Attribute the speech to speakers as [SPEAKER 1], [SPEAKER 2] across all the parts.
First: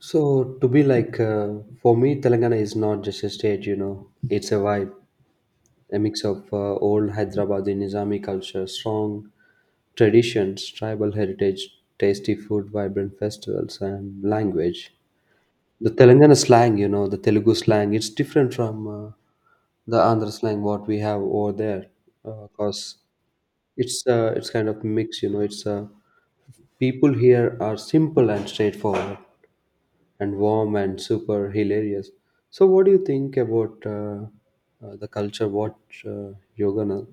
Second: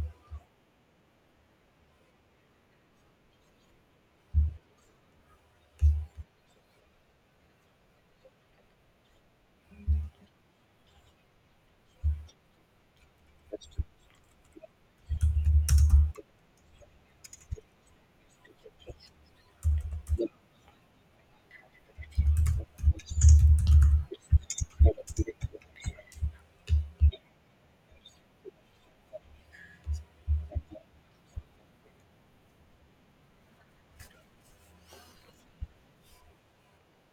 [SPEAKER 1] So to be like For me, Telangana is not just a state. You know, it's a vibe, a mix of old Hyderabadi Nizami culture, strong traditions, tribal heritage, tasty food, vibrant festivals, and language. The Telangana slang, you know, the Telugu slang, it's different from the Andhra slang what we have over there, because it's kind of mix, you know. It's People here are simple and straightforward, and warm and super hilarious. So, what do you think about the culture? What uh, Yogana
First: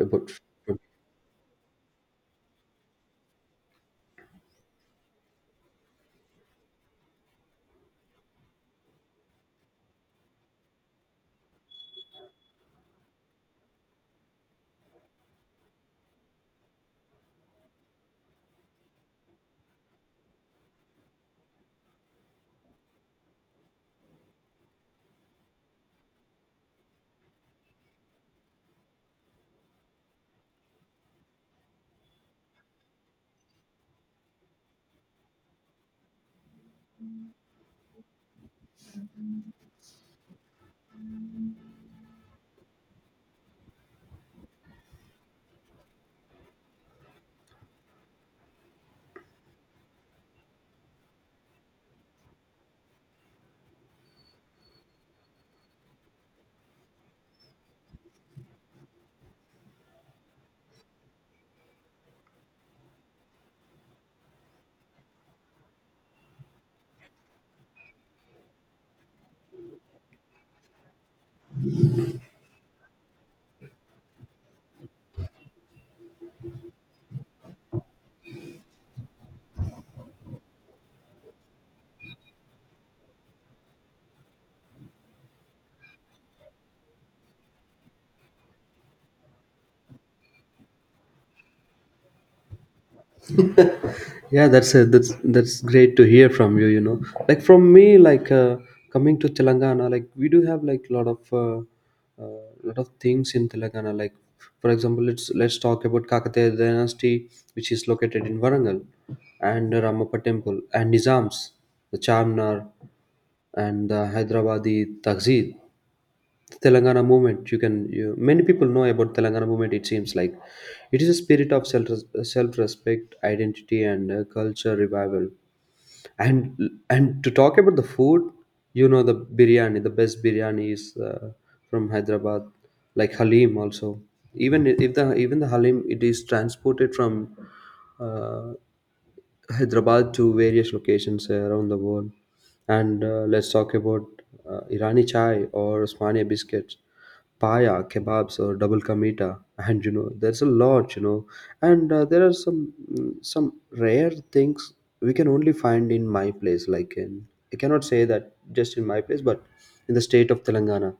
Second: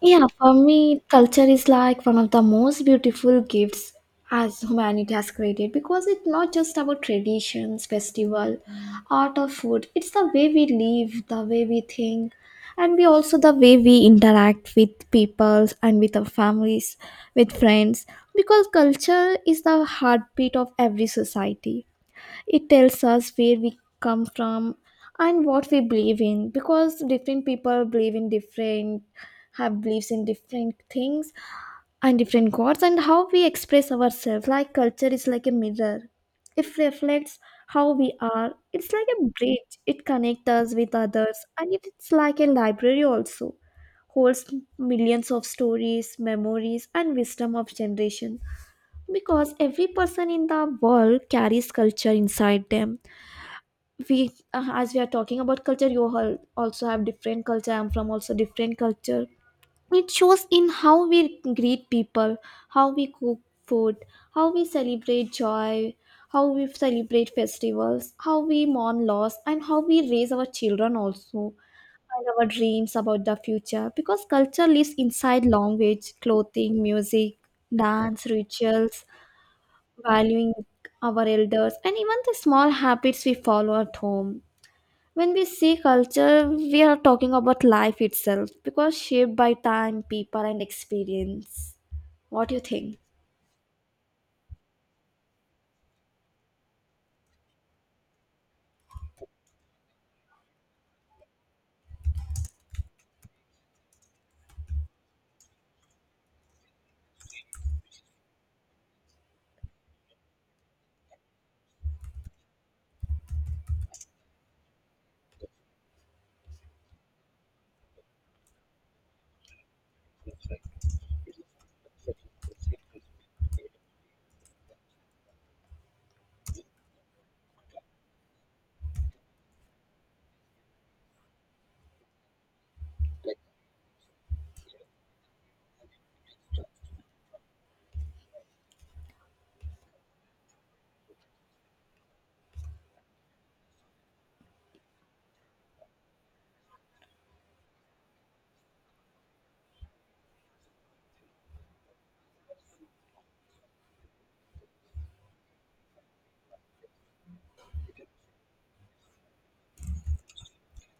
[SPEAKER 2] Yeah, for me, culture is like one of the most beautiful gifts as humanity has created because it's not just about traditions, festival, art or food. It's the way we live, the way we think, and we also the way we interact with people and with our families, with friends. Because culture is the heartbeat of every society, it tells us where we come from and what we believe in, because different people believe in different, have beliefs in different things and different gods and how we express ourselves. Like culture is like a mirror, it reflects how we are. It's like a bridge, it connects us with others, and it's like a library also, holds millions of stories, memories and wisdom of generation. Because every person in the world carries culture inside them, we as we are talking about culture, you all also have different culture, I'm from also different culture. It shows in how we greet people, how we cook food, how we celebrate joy, how we celebrate festivals, how we mourn loss and how we raise our children also, and our dreams about the future. Because culture lives inside language, clothing, music, dance, rituals, valuing our elders, and even the small habits we follow at home. When we see culture, we are talking about life itself because shaped by time, people, and experience. What do you think?
[SPEAKER 1] Yeah, that's a, that's great to hear from you, you know, like from me, like coming to Telangana, like we do have like a uh, lot of things in Telangana, like for example let's talk about Kakataya dynasty, which is located in Varangal, and Ramappa temple and Nizams, the Charminar and the Hyderabadi Tahzeed, the Telangana movement. You can you, many people know about Telangana movement. It seems like it is a spirit of self respect, identity, and culture revival. And to talk about the food, you know, the biryani. The best biryani is from Hyderabad, like Halim also. Even if the Halim, it is transported from uh, Hyderabad to various locations around the world. And let's talk about Irani chai or Osmania biscuits, paya, kebabs or double ka meeta, and you know there's a lot, you know, and there are some some rare things we can only find in my place. Like in I cannot say that just in my place, but in the state of Telangana,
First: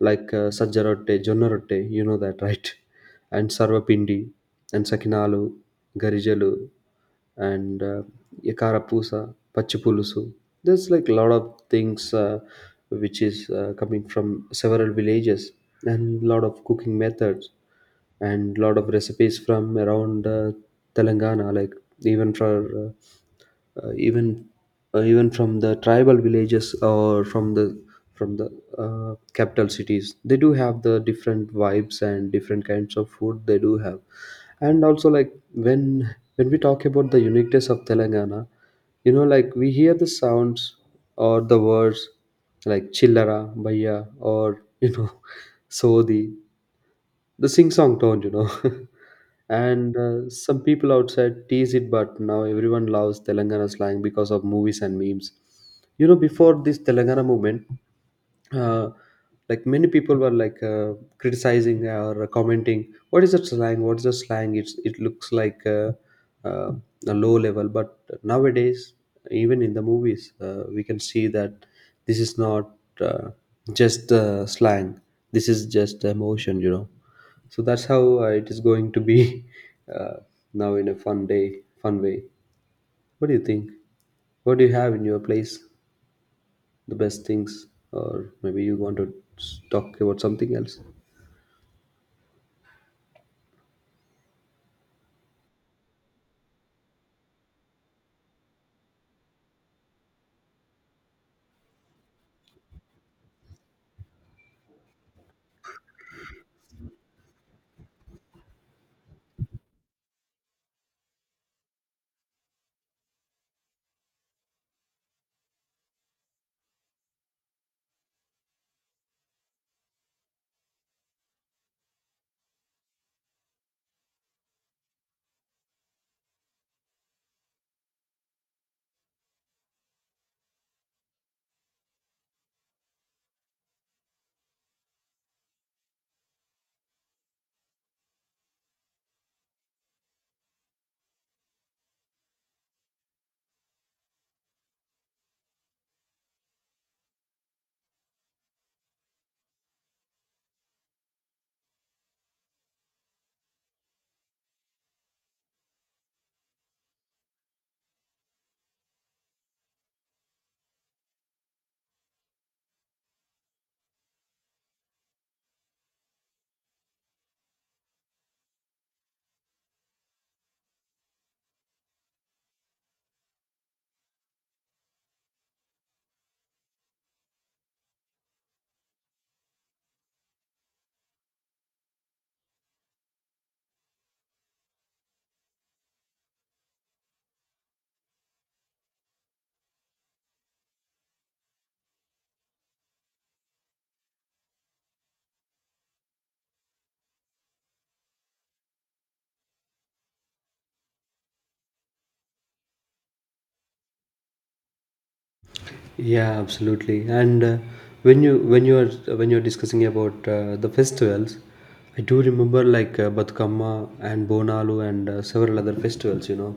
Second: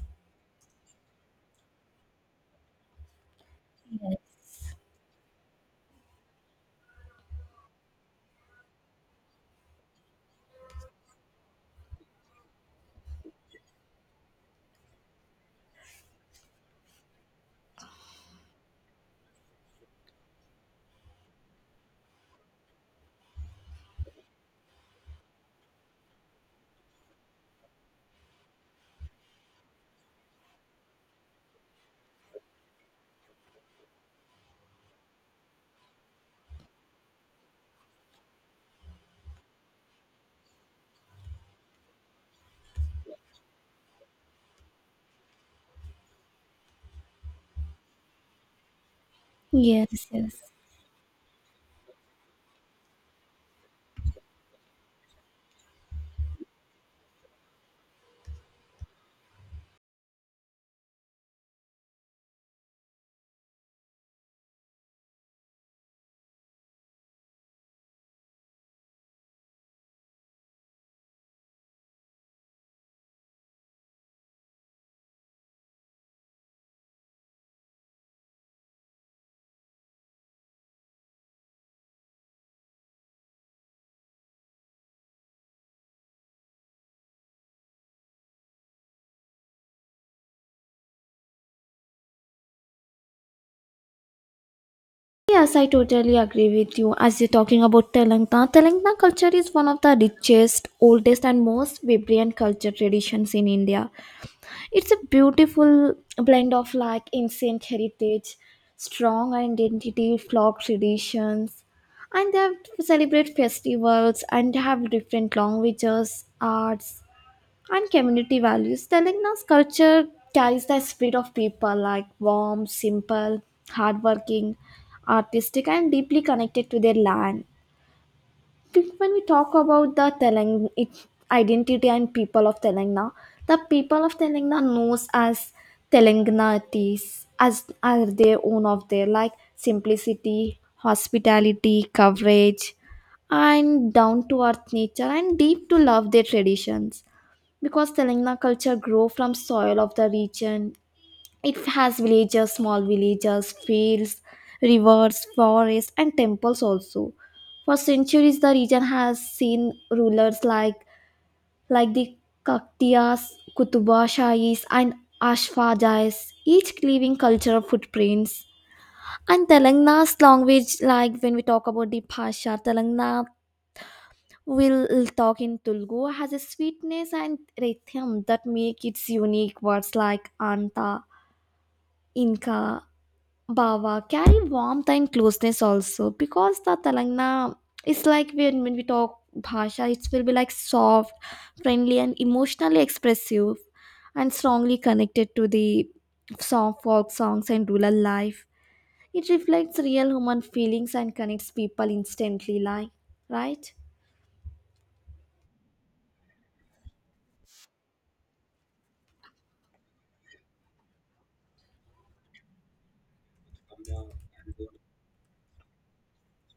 [SPEAKER 1] like sajja rotte jonna rotte, you know that right? And
[SPEAKER 2] Yes.
[SPEAKER 1] sarvapindi and sakinalu garijalu and yakarapusa pachipulusu. There's like a lot of things which is coming from several villages and lot of cooking methods and lot of recipes from around Telangana, like even for uh, uh, even even from the tribal villages or from the from the capital cities. They do have the different vibes and different kinds of food they do have. And also, like when we talk about the uniqueness of Telangana, you know, like we hear the sounds or the words like chillara bhaiya or you know, sodi, the sing song tone, you know. And
[SPEAKER 2] Yes, yes.
[SPEAKER 1] some people outside tease it, but now everyone loves Telangana slang because of movies and memes. You know, before this Telangana movement, uh, like many people were like criticizing or commenting, "What is that slang? What is the slang? It's it looks like uh, a low level." But nowadays, even in the movies, we can see that this is not uh, just slang. This is just emotion, you know. So that's how it is going to be uh, now in a fun day fun way. What do you think? What do you have in your place, the best things? Or maybe you want to talk about something else?
[SPEAKER 2] Yes, I totally agree with you. As you're talking about Telangana, Telangana culture is one of the richest, oldest, and most vibrant culture traditions in India. It's a beautiful blend of like ancient heritage, strong identity, folk traditions, and they have celebrate festivals, and they have different languages, arts, and community values. Telangana's culture carries the spirit of people like warm, simple, hardworking, artistic, and deeply connected to their land. When we talk about the identity and people of Telangana, the people of Telangana knows as Telanganatis, as are their own of their like simplicity, hospitality, coverage, and down to earth nature and deep to love their traditions. Because Telangana culture grow from soil of the region, it has villages, small villages, fields, rivers, forests, and temples also. For centuries, the region has seen rulers like the Kaktiyas, Kutuba Shahis, and Ashfajais, each leaving cultural footprints. And Telangana's language, like when we talk about the Bhasha, Telangana will talk in Telugu, has a sweetness and rhythm that make its unique words like Anta, Inka, Bawa carry warmth and closeness also. Because the Telangana is like when we talk Bhasha, it will be like soft, friendly, and emotionally expressive and strongly connected to the song, folk songs, and rural life. It reflects real human feelings and connects people instantly, like, right?
[SPEAKER 1] Yeah, absolutely. And when you're discussing about the festivals, I do remember like Batukamma and Bonalu and several other festivals. You know,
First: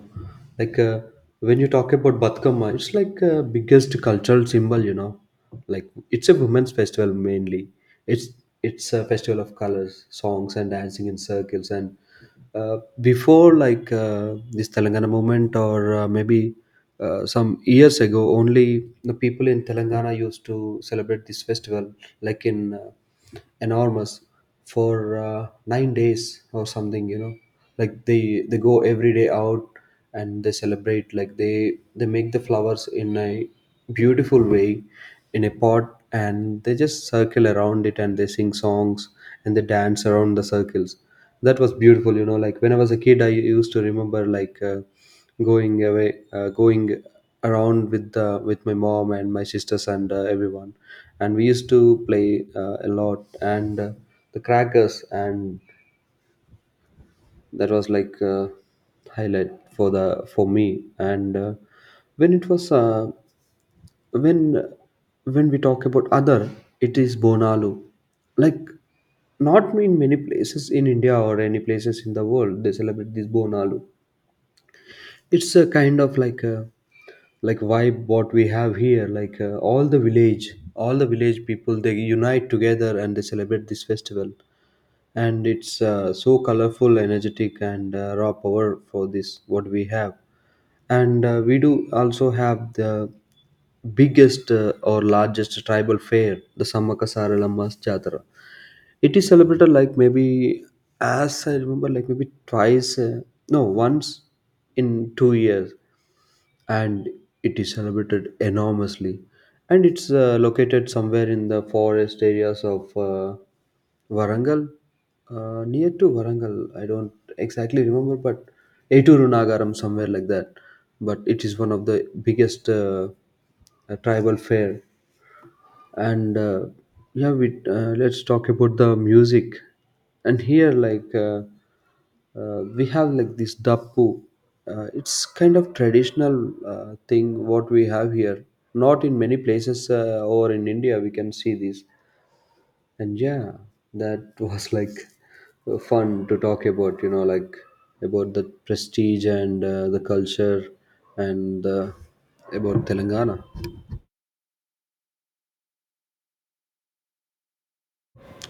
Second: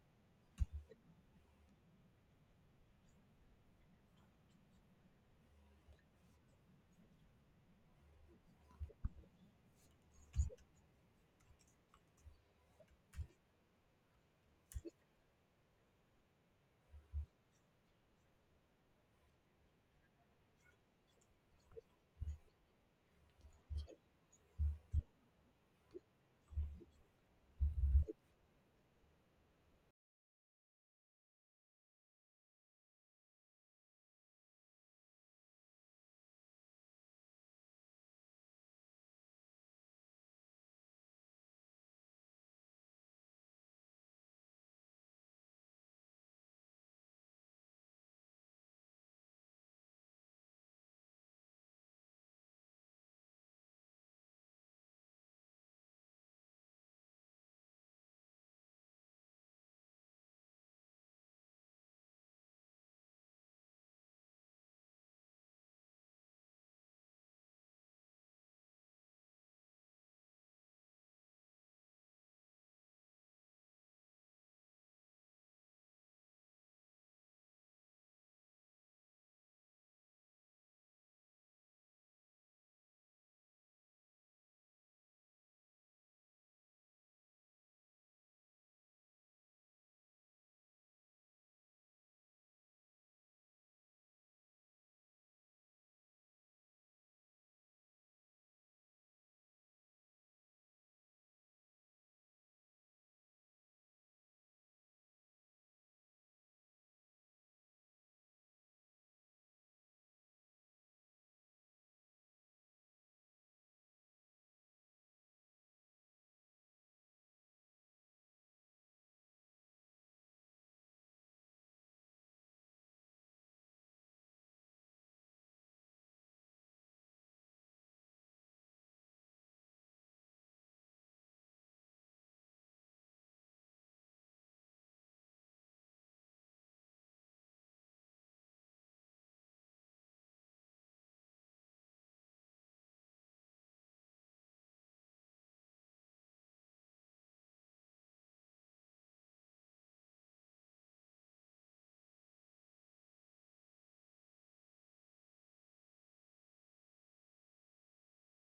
[SPEAKER 1] like when you talk about Batukamma, it's like biggest cultural symbol. You know, like it's a women's festival mainly. It's it's a festival of colors, songs, and dancing in circles. And before like this Telangana movement, or maybe some years ago, only the people in Telangana used to celebrate this festival, like in enormous for 9 days or something. You know, like they go every day out and they celebrate. Like they make the flowers in a beautiful way in a pot, and they just circle around it and they sing songs and they dance around the circles. That was beautiful, you know. Like when I was a kid, I used to remember like going around with my mom and my sisters and everyone, and we used to play a lot. And the crackers, and that was like highlight for the for me. And when it was uh, when when we talk about other, it is Bonalu. Like not in many places in India or any places in the world they celebrate this Bonalu. It's a kind of like a like vibe what we have here. Like all the village people, they unite together and they celebrate this festival. And it's so colorful, energetic, and raw power for this what we have. And we do also have the biggest or largest tribal fair, the Samakasaralammas Jatara. It is celebrated like maybe, as I remember, like maybe twice no, once in 2 years, and it is celebrated enormously. And it's located somewhere in the forest areas of Varangal, near to Varangal. I don't exactly remember, but Eituru Nagaram, somewhere like that. But it is one of the biggest tribal fair. And yeah, we let's talk about the music. And here, like we have like this dappu. It's kind of traditional thing what we have here. Not in many places or in India we can see this. And yeah, that was like fun to talk about, you know, like about the prestige and the culture and about Telangana.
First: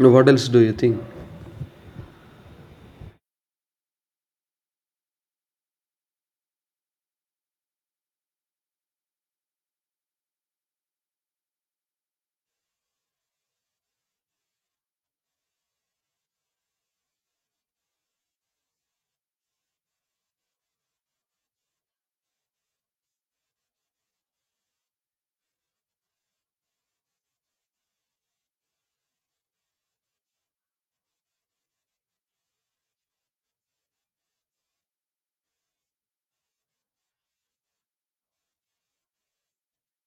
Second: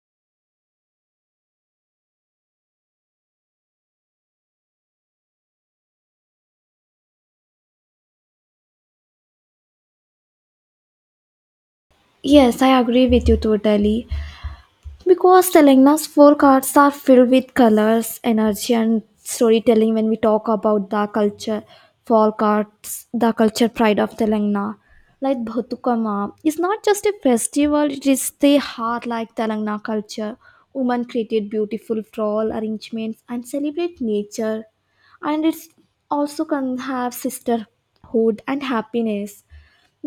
[SPEAKER 1] Now, what else do you think?
[SPEAKER 2] Yes, I agree with you totally. Because Telangana's forecasts are filled with colors, energy, and storytelling when we talk about the culture forecasts, the culture pride of Telangana. Like Bhatukama is not just a festival, it is the heart like Telangana culture. Women created beautiful floral arrangements and celebrate nature. And it also can have sisterhood and happiness,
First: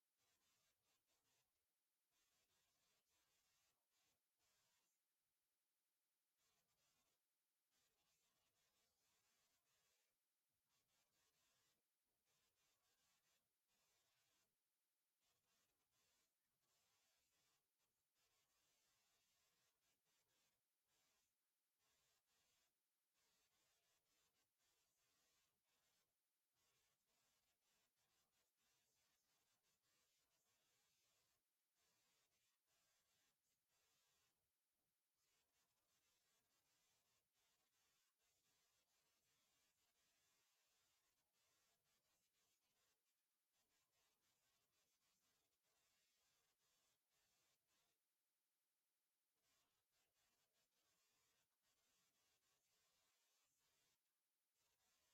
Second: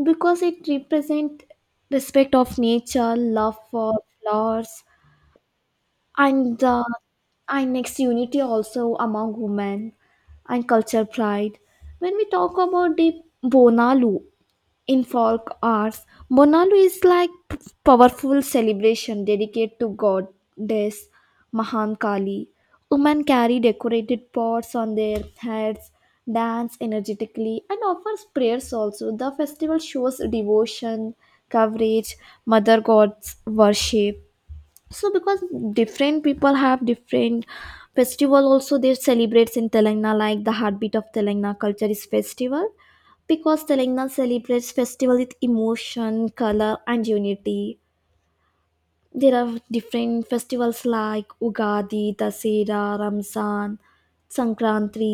[SPEAKER 2] because it represents respect of nature, love for flowers, and the and next unity also among women and culture pride. When we talk about the bonalu in folk arts, bonalu is like powerful celebration dedicated to goddess Mahankali. Women carry decorated pots on their heads, dance energetically and offers prayers also. The festival shows devotion, courage, mother god's worship. So because different people have different festival also, they celebrates in Telangana. Like the heartbeat of Telangana culture is festival, because Telangana celebrates festival with emotion, color and unity. There are different festivals like Ugadi, Dasera, Ramzan, Sankranti.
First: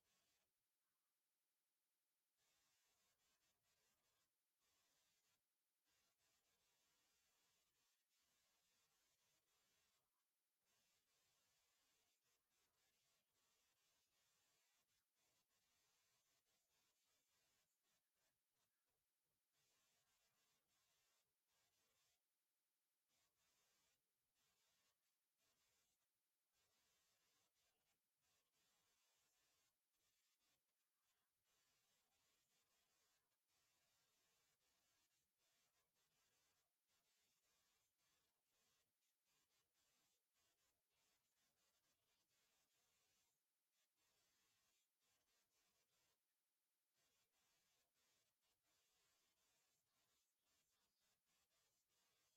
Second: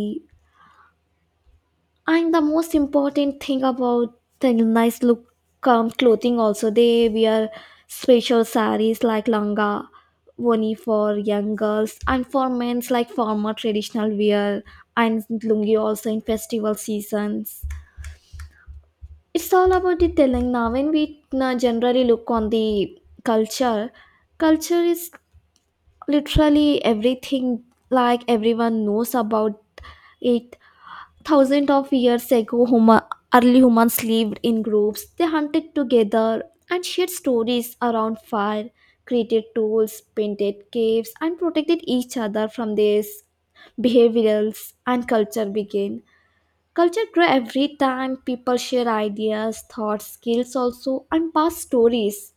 [SPEAKER 2] And the most important thing about the nice look, clothing also, they wear special saris like langa, woni for young girls, and for men's like formal traditional wear and lungi also in festival seasons. It's all about the Telangana. When we generally look on the culture, culture is literally everything, like everyone knows about it. Thousands of years ago, early humans lived in groups. They hunted together and shared stories around fire, created tools, painted caves, and protected each other from their behaviors and culture began. Culture grows every time people share ideas, thoughts, skills also, and past stories.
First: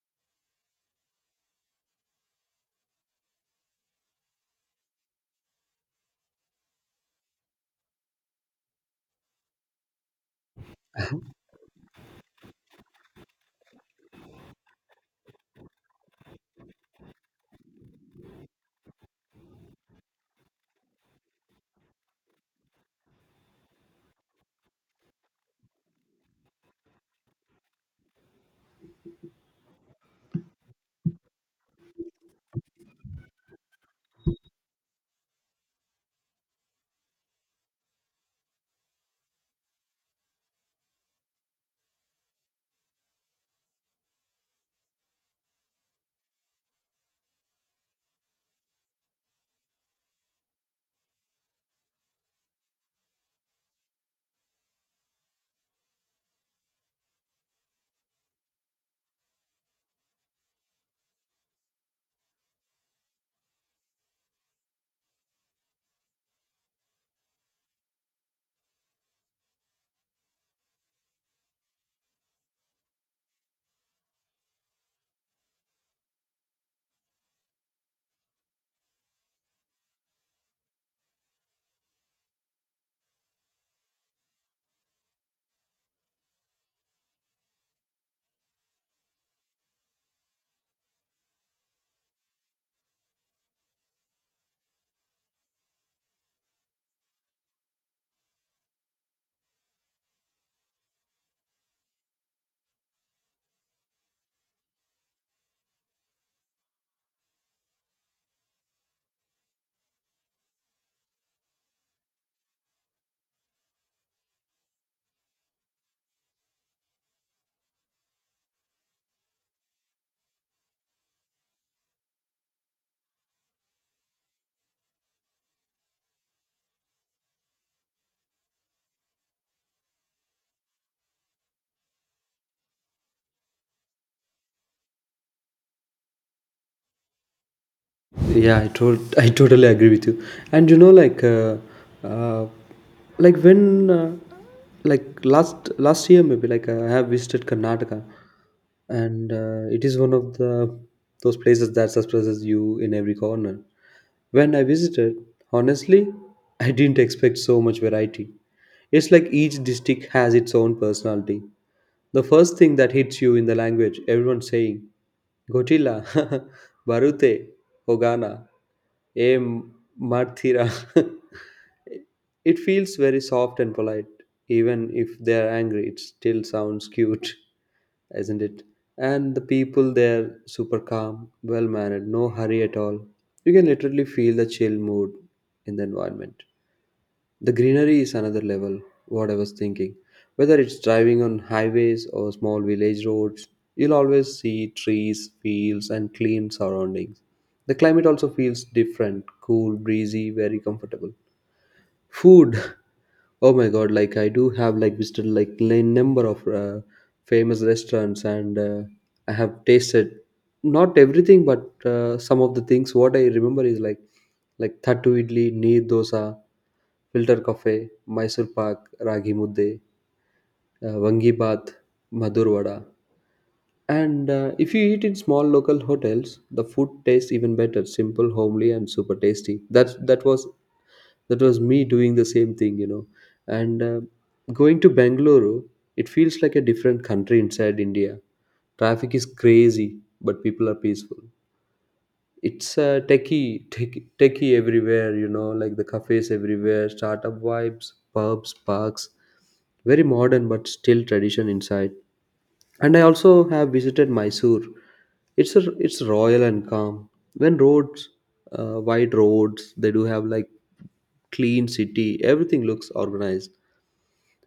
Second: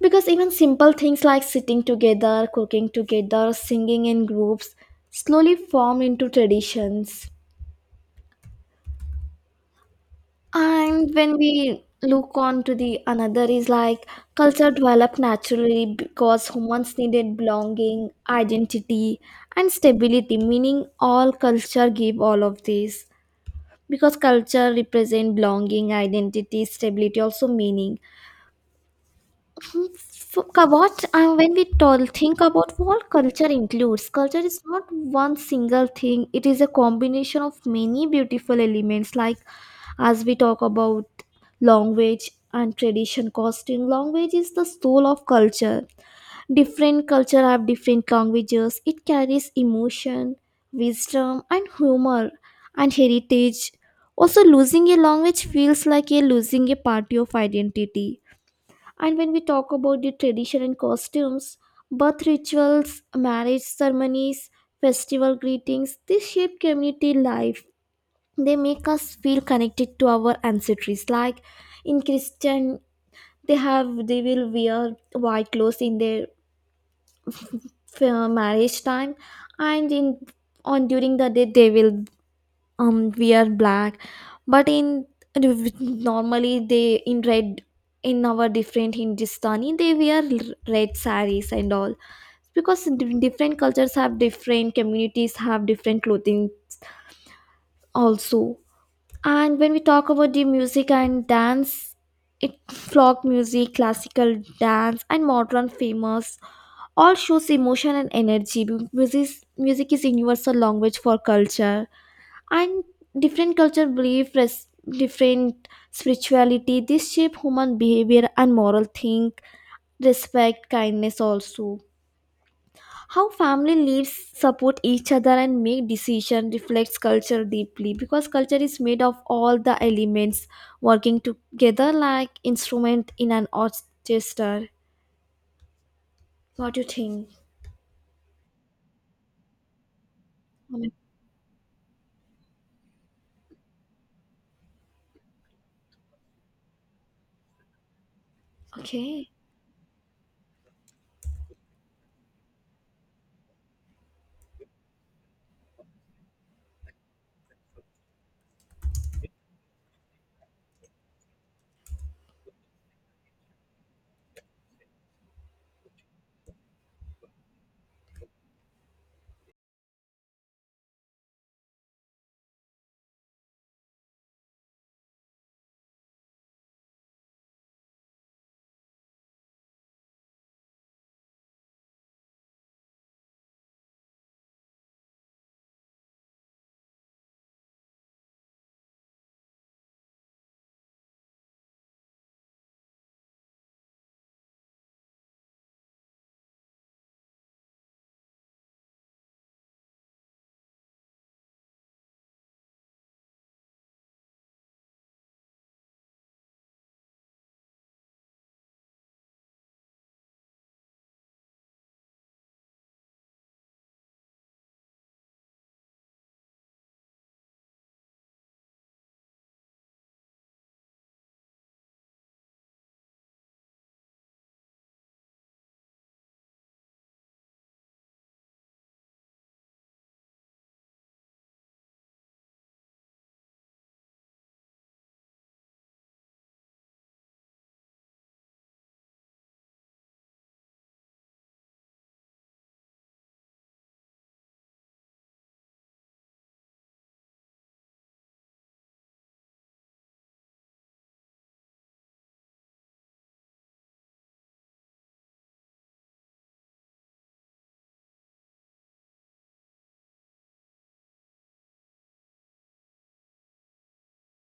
[SPEAKER 2] Because even simple things like sitting together, cooking together, singing in groups slowly form into traditions. And when we look on to the another is like culture developed naturally because humans needed belonging, identity, and stability. Meaning, all culture give all of these, because culture represent belonging, identity, stability, also meaning. So, Kavach, and when we think about what culture includes, culture is not one single thing. It is a combination of many beautiful elements, like as we talk about language and tradition, costume. Language is the soul of culture. Different culture have different languages. It carries emotion, wisdom, and humor, and heritage. Also, losing a language feels like a losing a part of identity. And when we talk about the tradition and costumes, birth rituals, marriage ceremonies, festival greetings, they shape community life. They make us feel connected to our ancestries. Like in Christian, they have they will wear white clothes in their marriage time, and in on during the day they will um, we are black, but in normally they in red. In our different hindustani they wear red saris and all, because different cultures have different communities have different clothing also. And when we talk about the music and dance, it folk music, classical dance and modern famous, all shows emotion and energy. Music, music is universal language for culture. And different culture belief different spirituality, this shape human behavior and moral think, respect, kindness also. How family lives support each other and make decision reflects culture deeply, because culture is made of all the elements working together like instrument in an orchestra. What do you think?
[SPEAKER 1] Yeah, I told I totally agree with you. And you know, uh, like when, like last year maybe, like I have visited Karnataka,
[SPEAKER 2] Okay.
[SPEAKER 1] and it is one of the those places that surprises you in every corner. When I visited, honestly, I didn't expect so much variety. It's like each district has its own personality. The first thing that hits you in the language, everyone's saying Godzilla, Barute, Hogana, A Marthira. It feels very soft and polite. Even if they're angry, it still sounds cute, isn't it? And the people there, super calm, well mannered, no hurry at all. You can literally feel the chill mood in the environment. The greenery is another level, what I was thinking. Whether it's driving on highways or small village roads, you'll always see trees, fields, and clean surroundings. The climate also feels different, cool, breezy, very comfortable. Food! Oh my god, like I do have like visited like a number of famous restaurants, and I have tasted not everything but some of the things what I remember is like Thattu Idli, Neer Dosa, Filter Cafe, Mysore Pak, Ragi Mudde, Vangi Bath, Madhur Vada. And if you eat in small local hotels, the food tastes even better, simple, homely, and super tasty. That that was me doing the same thing, you know. And going to Bangalore, it feels like a different country inside India. Traffic is crazy, but people are peaceful. It's techie, techie, techie everywhere, you know, like the cafes everywhere, startup vibes, pubs, parks, very modern but still tradition inside. And I also have visited Mysore. It's royal and calm. When roads, wide roads, they do have like clean city. Everything looks organized.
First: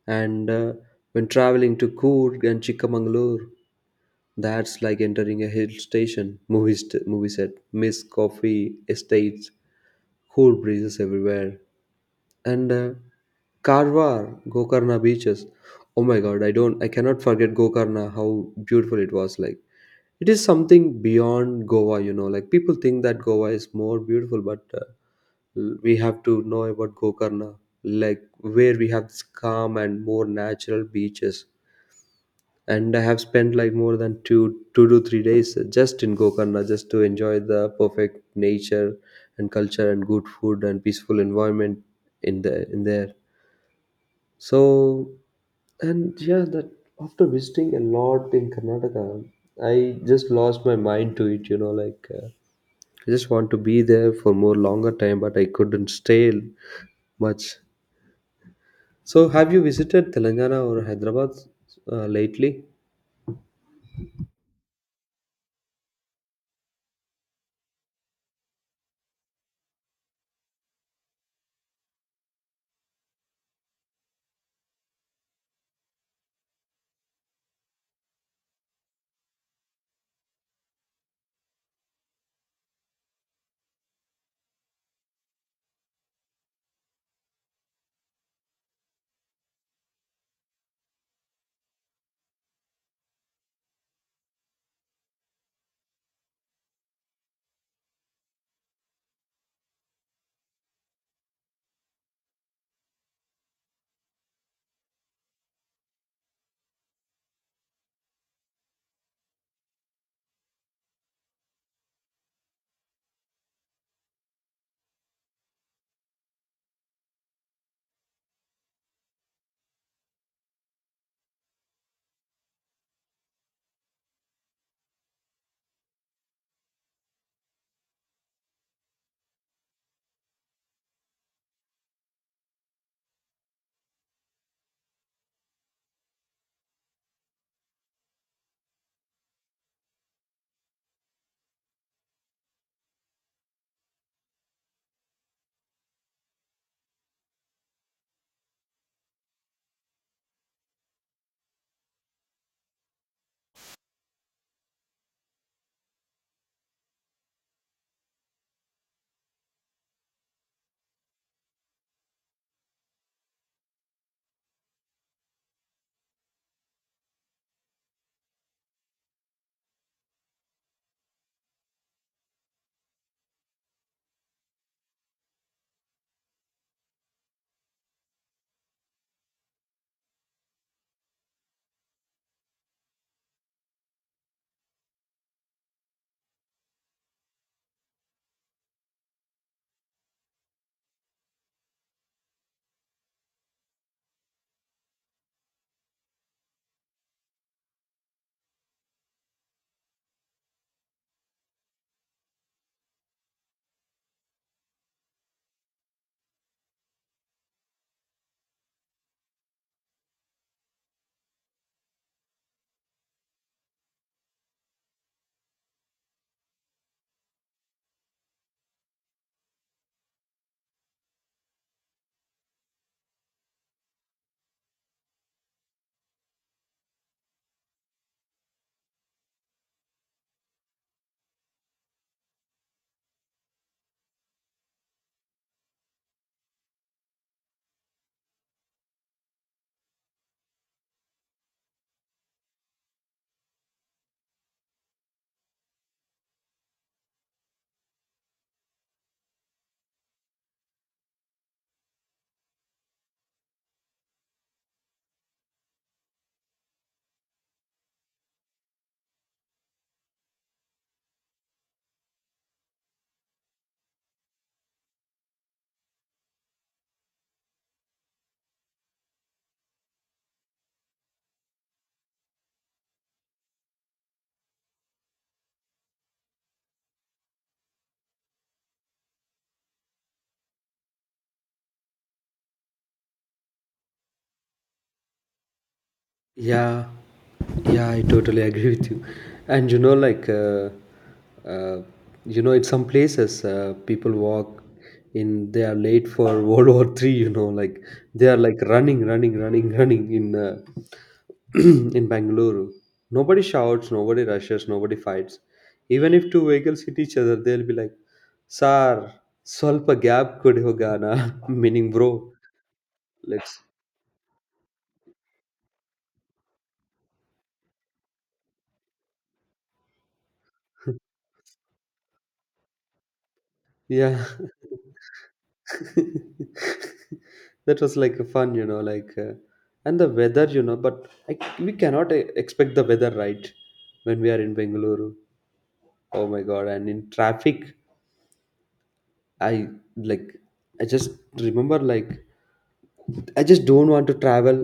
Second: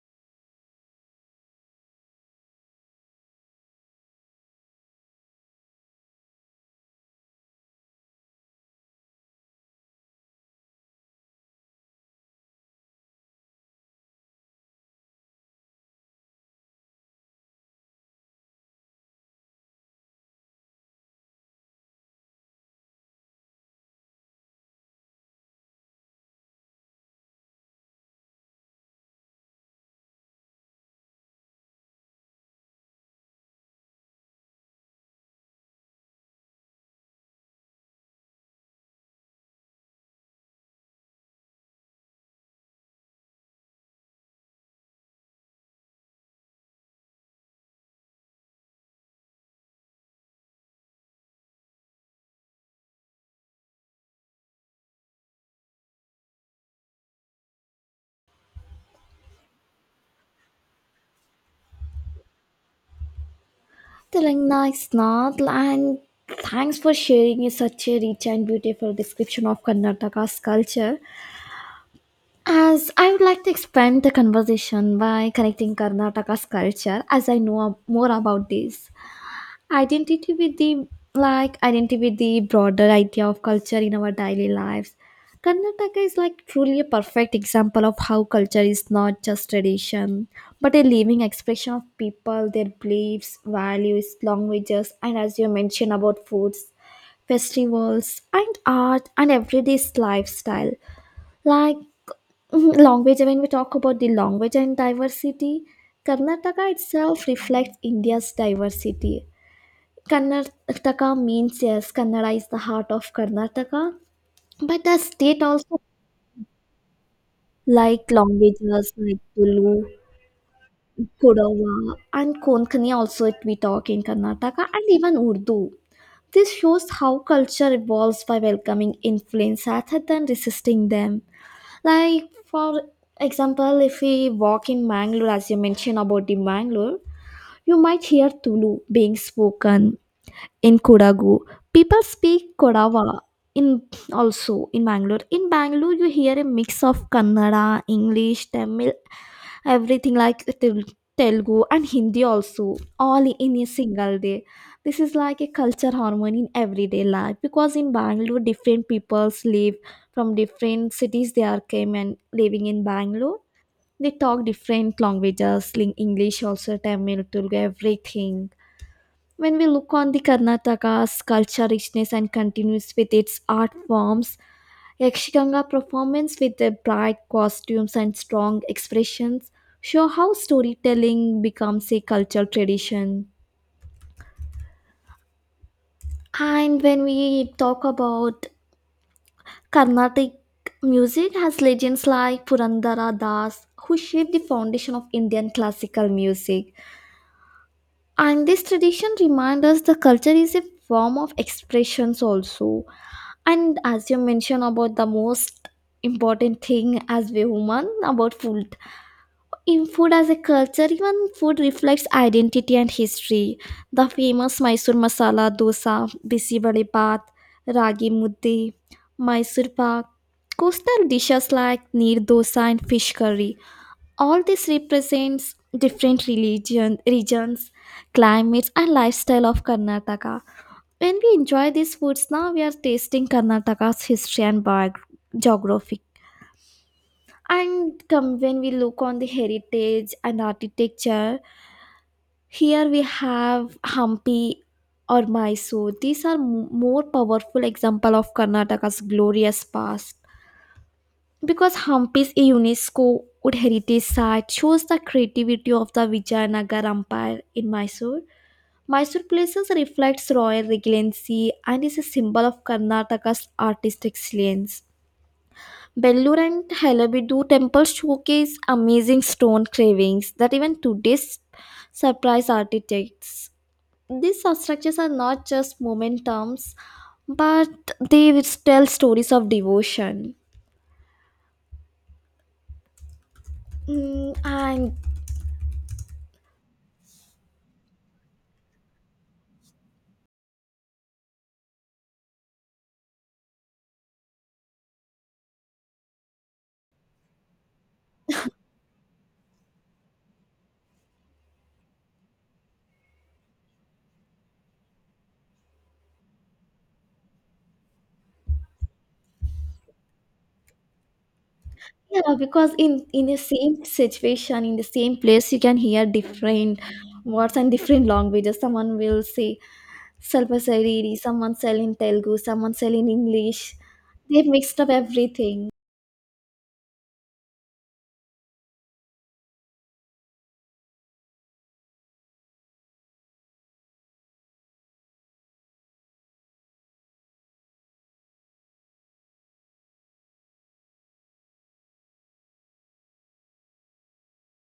[SPEAKER 1] And when traveling to Coorg and Chikamangalore, that's like entering a hill station, movie, movie set, mist, coffee, estates, cool breezes everywhere. And Karwar, Gokarna beaches. Oh my god, I cannot forget Gokarna, how beautiful it was. Like it is something beyond Goa, you know, like people think that Goa is more beautiful, but we have to know about Gokarna, like where we have this calm and more natural beaches. And I have spent like more than 2 to 3 days just in Gokarna, just to enjoy the perfect nature and culture and good food and peaceful environment in there. So, and yeah, that after visiting a lot in Karnataka, I just lost my mind to it, you know, like I just want to be there for more longer time, but I couldn't stay much. So, have you visited Telangana or Hyderabad lately?
[SPEAKER 2] Telling nice Nath, and thanks for sharing such a rich and beautiful description of Karnataka's culture. As I would like to expand the conversation by connecting Karnataka's culture, as I know more about this identity with the like identity with the broader idea of culture in our daily lives. Karnataka is like truly a perfect example of how culture is not just tradition, but a living expression of people, their beliefs, values, languages, and as you mentioned about foods, festivals and art and everyday lifestyle. Like language, when we talk about the language and diversity, Karnataka itself reflects India's diversity. Karnataka means yes, Kannada is the heart of Karnataka, but the state also like languages like Tulu, Kodava, and Konkani also it we talk in Karnataka, and even Urdu. This shows how culture evolves by welcoming influence rather than resisting them. Like for example, if we walk in Mangalore, as you mentioned about the Mangalore, you might hear Tulu being spoken in Kodagu. People speak Kodava in also in Bangalore. In Bangalore, you hear a mix of Kannada, English, Tamil, everything like Telugu and Hindi also, all in a single day. This is like a culture harmony in everyday life, because in Bangalore, different peoples live from different cities. They are came and living in Bangalore. They talk different languages, like English also, Tamil, Telugu, everything. When we look on the Karnataka's culture richness and continues with its art forms, Yakshaganga performance with their bright costumes and strong expressions show how storytelling becomes a cultural tradition. And when we talk about Carnatic music has legends like Purandara Das who shaped the foundation of Indian classical music. And this tradition reminds us the culture is a form of expressions also. And as you mentioned about the most important thing as we woman about food, in food as a culture, even food reflects identity and history. The famous Mysore masala dosa, bisi vade bath, ragi mudde, Mysore pak, coastal dishes like neer dosa and fish curry, all this represents different religion, regions, climates and lifestyle of Karnataka. When we enjoy these foods, now we are tasting Karnataka's history and geography. And come when we look on the heritage and architecture, here we have Hampi or Mysore. These are more powerful example of Karnataka's glorious past. Because Hampi's a UNESCO World Heritage Site shows the creativity of the Vijayanagar Empire in Mysore. Mysore places reflects royal regency and is a symbol of Karnataka's artistic excellence. Bellur and Halabidu temples showcase amazing stone carvings that even today surprise architects. These structures are not just momentums, but they will tell stories of devotion. Mm, and
[SPEAKER 1] Yeah, yeah, I totally agree with you. And you know, like, uh, you know, in some places, people walk in, they are late for World War Three. You know, like they are like running, running, running, running in in Bangalore. Nobody shouts, nobody rushes, nobody fights. Even if two vehicles hit each other, they'll be like, "Sir, ಸ್ವಲ್ಪ gap kodi hoga meaning bro,
[SPEAKER 2] yeah, because in the
[SPEAKER 1] let's
[SPEAKER 2] same situation, in the same place, you can hear different words and different languages. Someone will say ಸ್ವಲ್ಪ Sariri, someone sell in Telugu, someone sell in English.
[SPEAKER 1] yeah.
[SPEAKER 2] They mixed up everything.
[SPEAKER 1] that was like fun you know like And the weather, but we cannot expect the weather, right? When we are in Bengaluru, oh my god, and in traffic. I like I just remember like I just don't want to travel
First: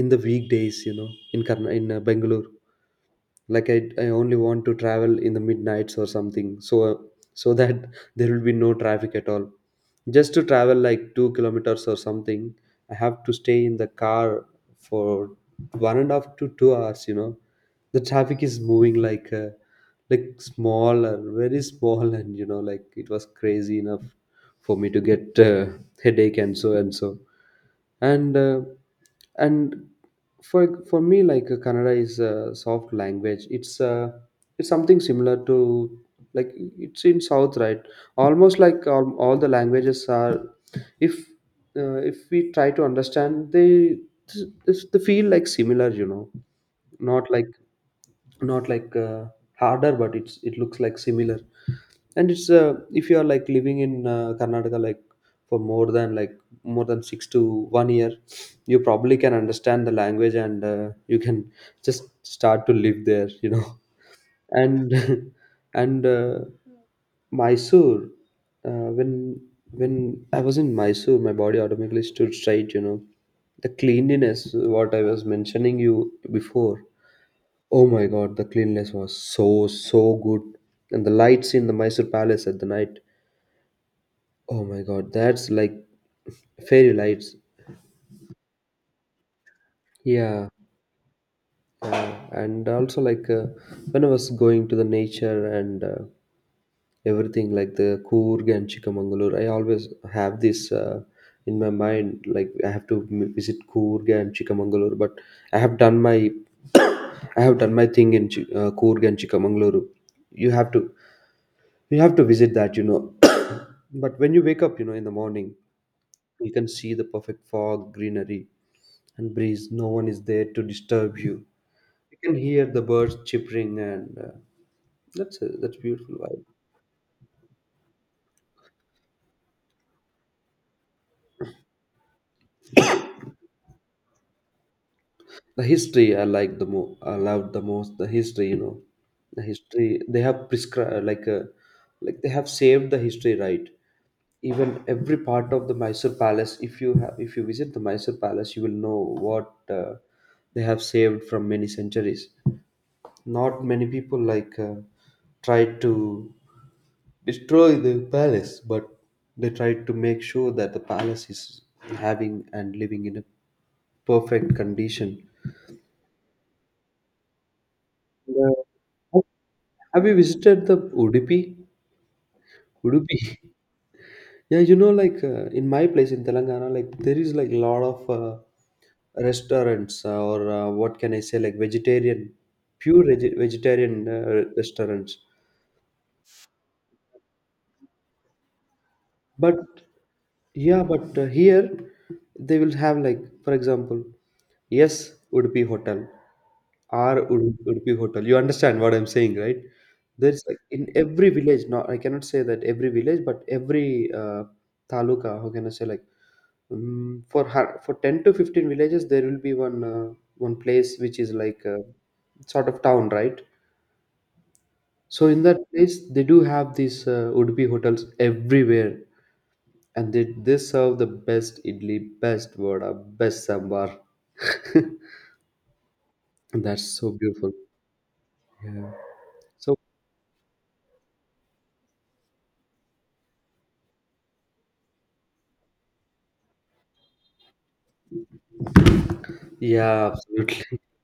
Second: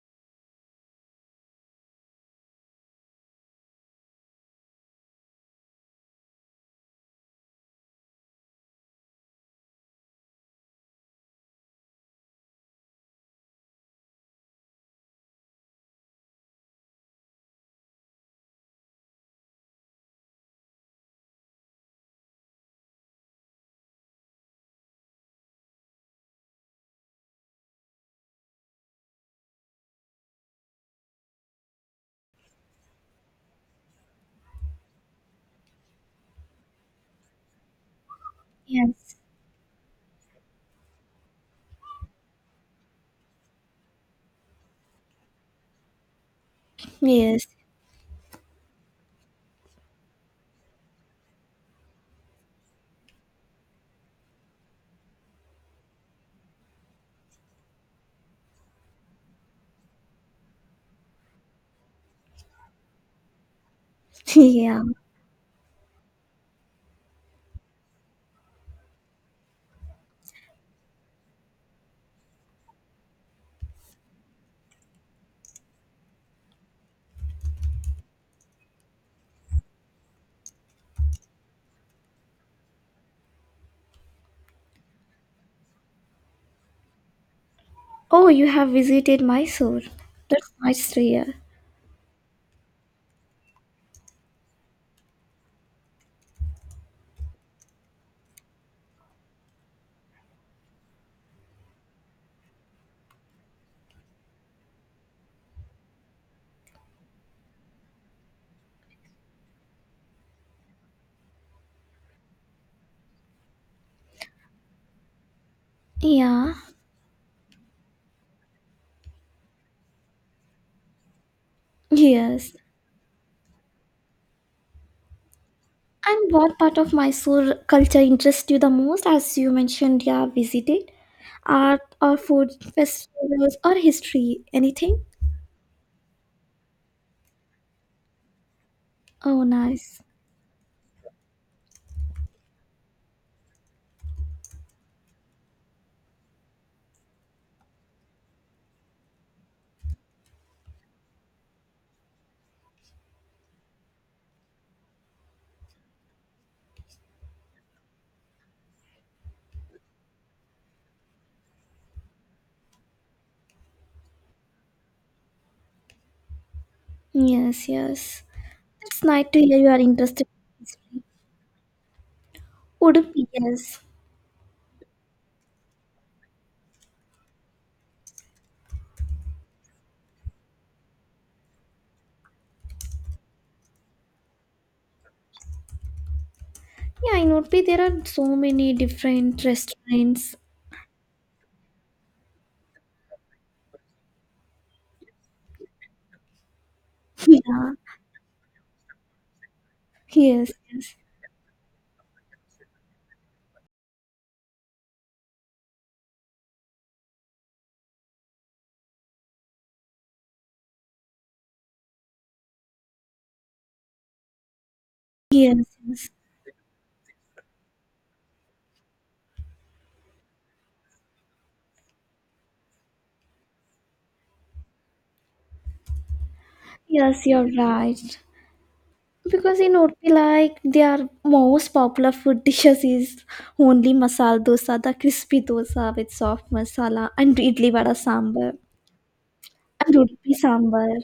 [SPEAKER 1] in the weekdays, in Bengaluru. I only want to travel in the midnights or something, so that there will be no traffic at all. Just to travel like 2 kilometers or something, I have to stay in the car for one and a half to 2 hours, you know. The traffic is moving like small and very small, and you know, like it was crazy enough for me to get headache and so and so. And uh, and for me, like Kannada is a soft language. It's something similar to, like, it's in South, right? Almost like all,
[SPEAKER 2] Yes.
[SPEAKER 1] all the languages are. If if we try to understand, they feel like similar, you know, not
[SPEAKER 2] Yes.
[SPEAKER 1] like, not like harder, but it looks like similar. And it's if you are like living in Karnataka, like for more than like more than 6 to 1 year, you probably can understand the language, and you can just start to live there, you know.
[SPEAKER 2] Yeah.
[SPEAKER 1] And and Mysore, uh, when when I was in Mysore, my body automatically stood straight. You know, the cleanliness what I was mentioning you before. Oh my god, the cleanliness was so so good, and the lights in the Mysore Palace at the night. Oh my god, that's like fairy lights.
[SPEAKER 2] Oh, you have visited Mysore.
[SPEAKER 1] Yeah,
[SPEAKER 2] That's nice to hear.
[SPEAKER 1] and also like when I was going to the nature and everything, like the Coorg and Chikamangalore, I always have this in my mind. Like, I have to visit Coorg and Chikamangalore, but I have done my I have done my thing in Coorg and Chikamangaluru. You have to You have to visit that, you know. But when you wake up, you know, in the morning, you
[SPEAKER 2] Yeah.
[SPEAKER 1] can see the perfect fog, greenery, and breeze. No one is there to disturb you. You can
[SPEAKER 2] Yes.
[SPEAKER 1] hear the birds chirping, and that's that's beautiful
[SPEAKER 2] And
[SPEAKER 1] vibe.
[SPEAKER 2] what part of Mysore culture interests you the most? As you mentioned, you have visited art or food, festivals or history, anything?
[SPEAKER 1] The history I like the most. I love the most the history. You know, the
[SPEAKER 2] Oh,
[SPEAKER 1] history
[SPEAKER 2] nice.
[SPEAKER 1] they have prescribed like like they have saved the history, right. Even every part of the Mysore Palace. If you visit the Mysore Palace, you will know what they have saved from many centuries. Not many people, like tried to destroy the palace, but they tried to make sure that the palace is having and living in a perfect condition.
[SPEAKER 2] Yes, yes. It's
[SPEAKER 1] Yeah.
[SPEAKER 2] nice to hear you are
[SPEAKER 1] Have you
[SPEAKER 2] interested in
[SPEAKER 1] visited the
[SPEAKER 2] history.
[SPEAKER 1] Udupi? Udupi.
[SPEAKER 2] Udupi, yes.
[SPEAKER 1] Yeah, you know, like in my place in Telangana, like there is like a lot of restaurants or what can I say, like vegetarian, pure vegetarian restaurants.
[SPEAKER 2] Yeah, in Udupi there are so many different
[SPEAKER 1] But
[SPEAKER 2] restaurants.
[SPEAKER 1] yeah, but here they will have, like, for example, yes would be hotel, R
[SPEAKER 2] Yeah.
[SPEAKER 1] would be hotel. You understand what I'm saying, right? There's
[SPEAKER 2] Yes,
[SPEAKER 1] like in
[SPEAKER 2] yes.
[SPEAKER 1] every village. Not, I cannot say that every village, but every taluka. How can I say, like for 10 to 15 villages there will be one one place which is like a sort of town, right? So in
[SPEAKER 2] Yes,
[SPEAKER 1] that place,
[SPEAKER 2] yes.
[SPEAKER 1] they do have these would be hotels everywhere. And did they serve the best idli, best vada, best sambar? That's so
[SPEAKER 2] Yes, you're
[SPEAKER 1] beautiful.
[SPEAKER 2] right.
[SPEAKER 1] Yeah.
[SPEAKER 2] Because in
[SPEAKER 1] So
[SPEAKER 2] Udupi, like their most popular food dishes is only masala dosa, the crispy dosa with soft masala, and idli vada sambar, and
[SPEAKER 1] yeah,
[SPEAKER 2] Udupi
[SPEAKER 1] absolutely.
[SPEAKER 2] sambar.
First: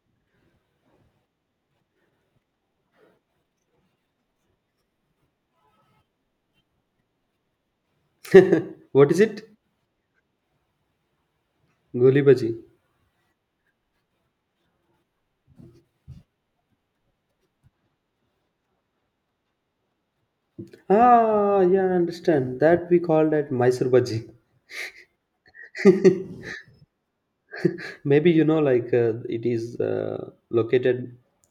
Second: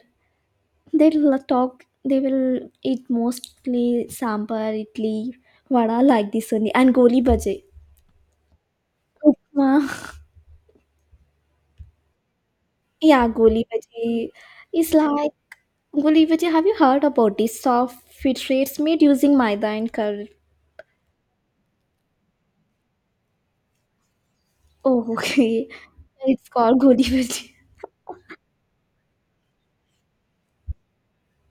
[SPEAKER 2] They will talk. They will eat mostly sambar, idli, vada like this only, and goli bhaji.
[SPEAKER 1] What is it?
[SPEAKER 2] Upma.
[SPEAKER 1] Goli bhaji.
[SPEAKER 2] Yeah, goli bhaji is like Gulivati, have you heard about this soft fit rates made using maida and curd?
[SPEAKER 1] Ah, yeah, I understand. That we call that Mysore bhaji.
[SPEAKER 2] Oh, okay. It's called Gulivati.
[SPEAKER 1] Maybe you know, like it is located,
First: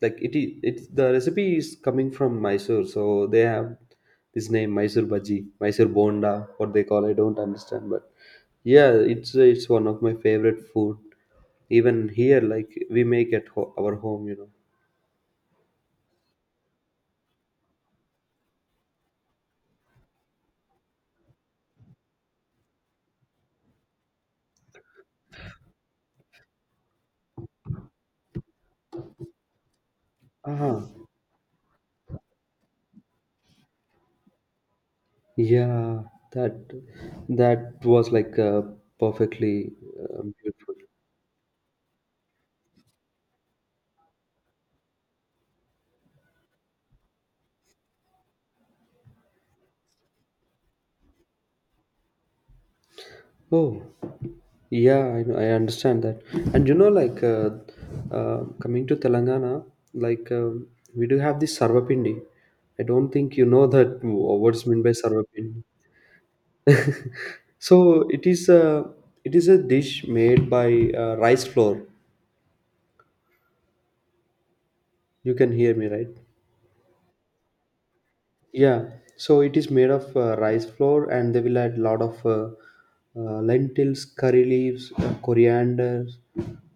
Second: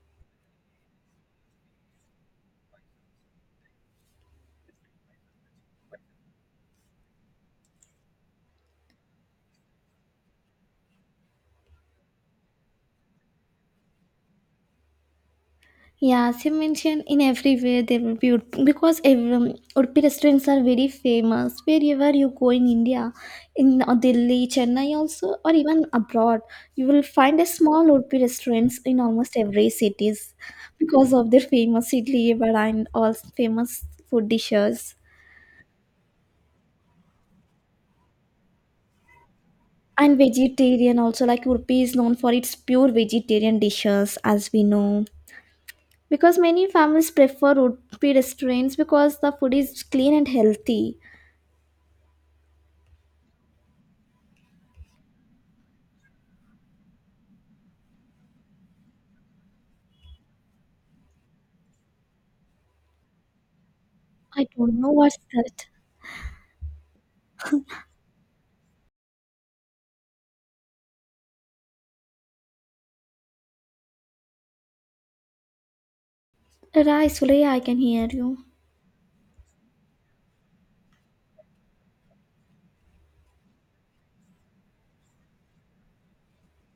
[SPEAKER 1] like it is, it's the recipe is coming from Mysore, so they have this name Mysore bhaji, Mysore bonda, what they call, I don't understand, but yeah, it's one of my favorite food. Even here, like we make at our home, you know.
[SPEAKER 2] Yeah, as you mentioned, in everywhere there will be because every, Udupi restaurants are very famous. Wherever you go in India, in Delhi, Chennai also, or even abroad, you will find a small Udupi restaurants in almost every cities
[SPEAKER 1] Ah,
[SPEAKER 2] because of their famous idli vada and all famous food dishes.
[SPEAKER 1] yeah, that, that was like perfectly
[SPEAKER 2] And
[SPEAKER 1] beautiful.
[SPEAKER 2] vegetarian also, like Urpi is known for its pure vegetarian dishes, as we know. Because many families prefer Urpi restaurants because the food is clean and healthy.
[SPEAKER 1] Oh, yeah, I understand that. And you know, like coming to Telangana, like we do have this Sarvapindi. I don't think you know that
[SPEAKER 2] I
[SPEAKER 1] what's
[SPEAKER 2] don't
[SPEAKER 1] meant by
[SPEAKER 2] know what's
[SPEAKER 1] Sarvapindi.
[SPEAKER 2] that.
[SPEAKER 1] So it is a it is a dish made by rice flour. You can hear me, right?
[SPEAKER 2] Right, Sulaya, I can hear you.
[SPEAKER 1] Yeah, so it is made of rice flour, and they will add lot of lentils, curry leaves, coriander,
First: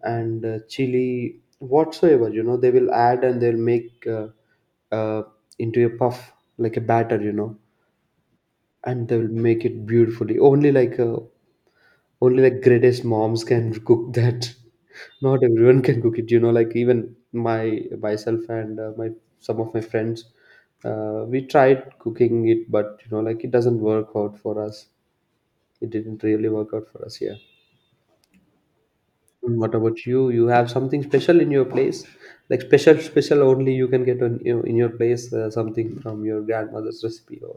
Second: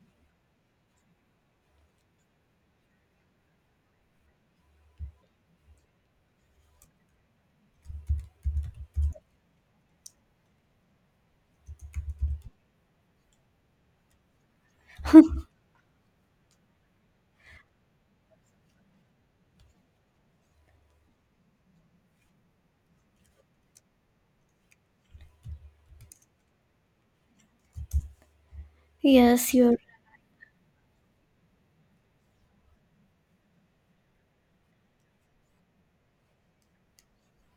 [SPEAKER 1] and chili, whatsoever. You know, they will add and they'll make uh, into a puff, like a batter. You know, and they'll make it beautifully. Only like greatest moms can cook that. Not everyone can cook it. You know, like even my myself and my some of my friends, we tried cooking it, but you know, like it doesn't work out for us. It didn't really work out for us. Yeah.
[SPEAKER 2] Yes,
[SPEAKER 1] And what
[SPEAKER 2] you're.
[SPEAKER 1] about you? You have something special in your place, like special, special only you can get on, you know, in your place, something from your grandmother's recipe or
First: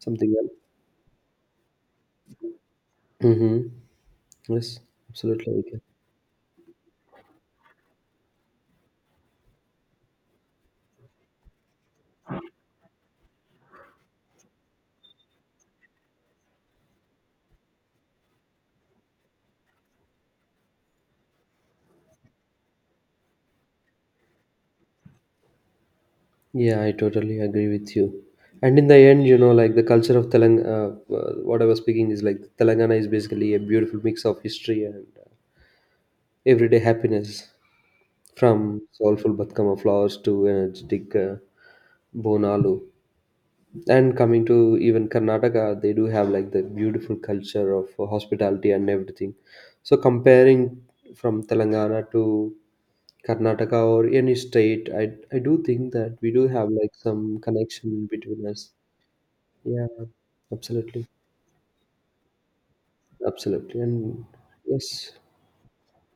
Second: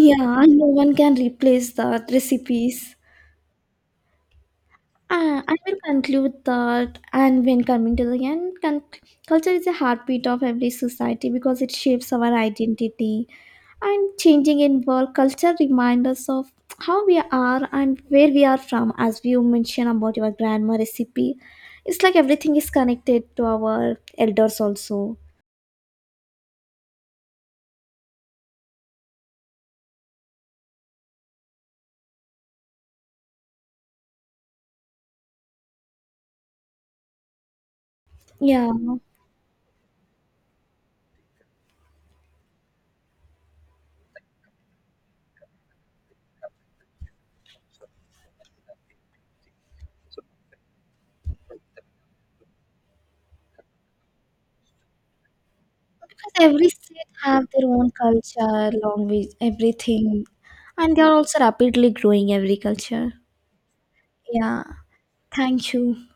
[SPEAKER 1] something else.
[SPEAKER 2] and no one can replace the recipes.
[SPEAKER 1] Mm-hmm. Yes, absolutely,
[SPEAKER 2] I
[SPEAKER 1] we
[SPEAKER 2] will
[SPEAKER 1] can.
[SPEAKER 2] conclude that, and when coming to the end, culture is a heartbeat of every society because it shapes our identity. And changing in world, culture reminds us of how we are and where we are from, as you mentioned about your grandma recipe. It's like everything is connected to our elders also.
[SPEAKER 1] Yeah, I totally agree with you. And in the end, you know, like the culture of Telangana, what I was speaking is like Telangana is basically a beautiful mix of history and everyday happiness,
[SPEAKER 2] Yeah,
[SPEAKER 1] from soulful Batkama flowers to energetic Bonalu. And coming to even Karnataka, they do have like the beautiful culture of hospitality and everything. So comparing from Telangana to Karnataka or any state, I do think that we
[SPEAKER 2] because
[SPEAKER 1] do have
[SPEAKER 2] every
[SPEAKER 1] like
[SPEAKER 2] state
[SPEAKER 1] some
[SPEAKER 2] have their own
[SPEAKER 1] connection between us.
[SPEAKER 2] culture, language,
[SPEAKER 1] Yeah,
[SPEAKER 2] everything, and they
[SPEAKER 1] absolutely,
[SPEAKER 2] are also rapidly growing every culture.
[SPEAKER 1] absolutely, and
[SPEAKER 2] Yeah.
[SPEAKER 1] yes,
[SPEAKER 2] Thank you.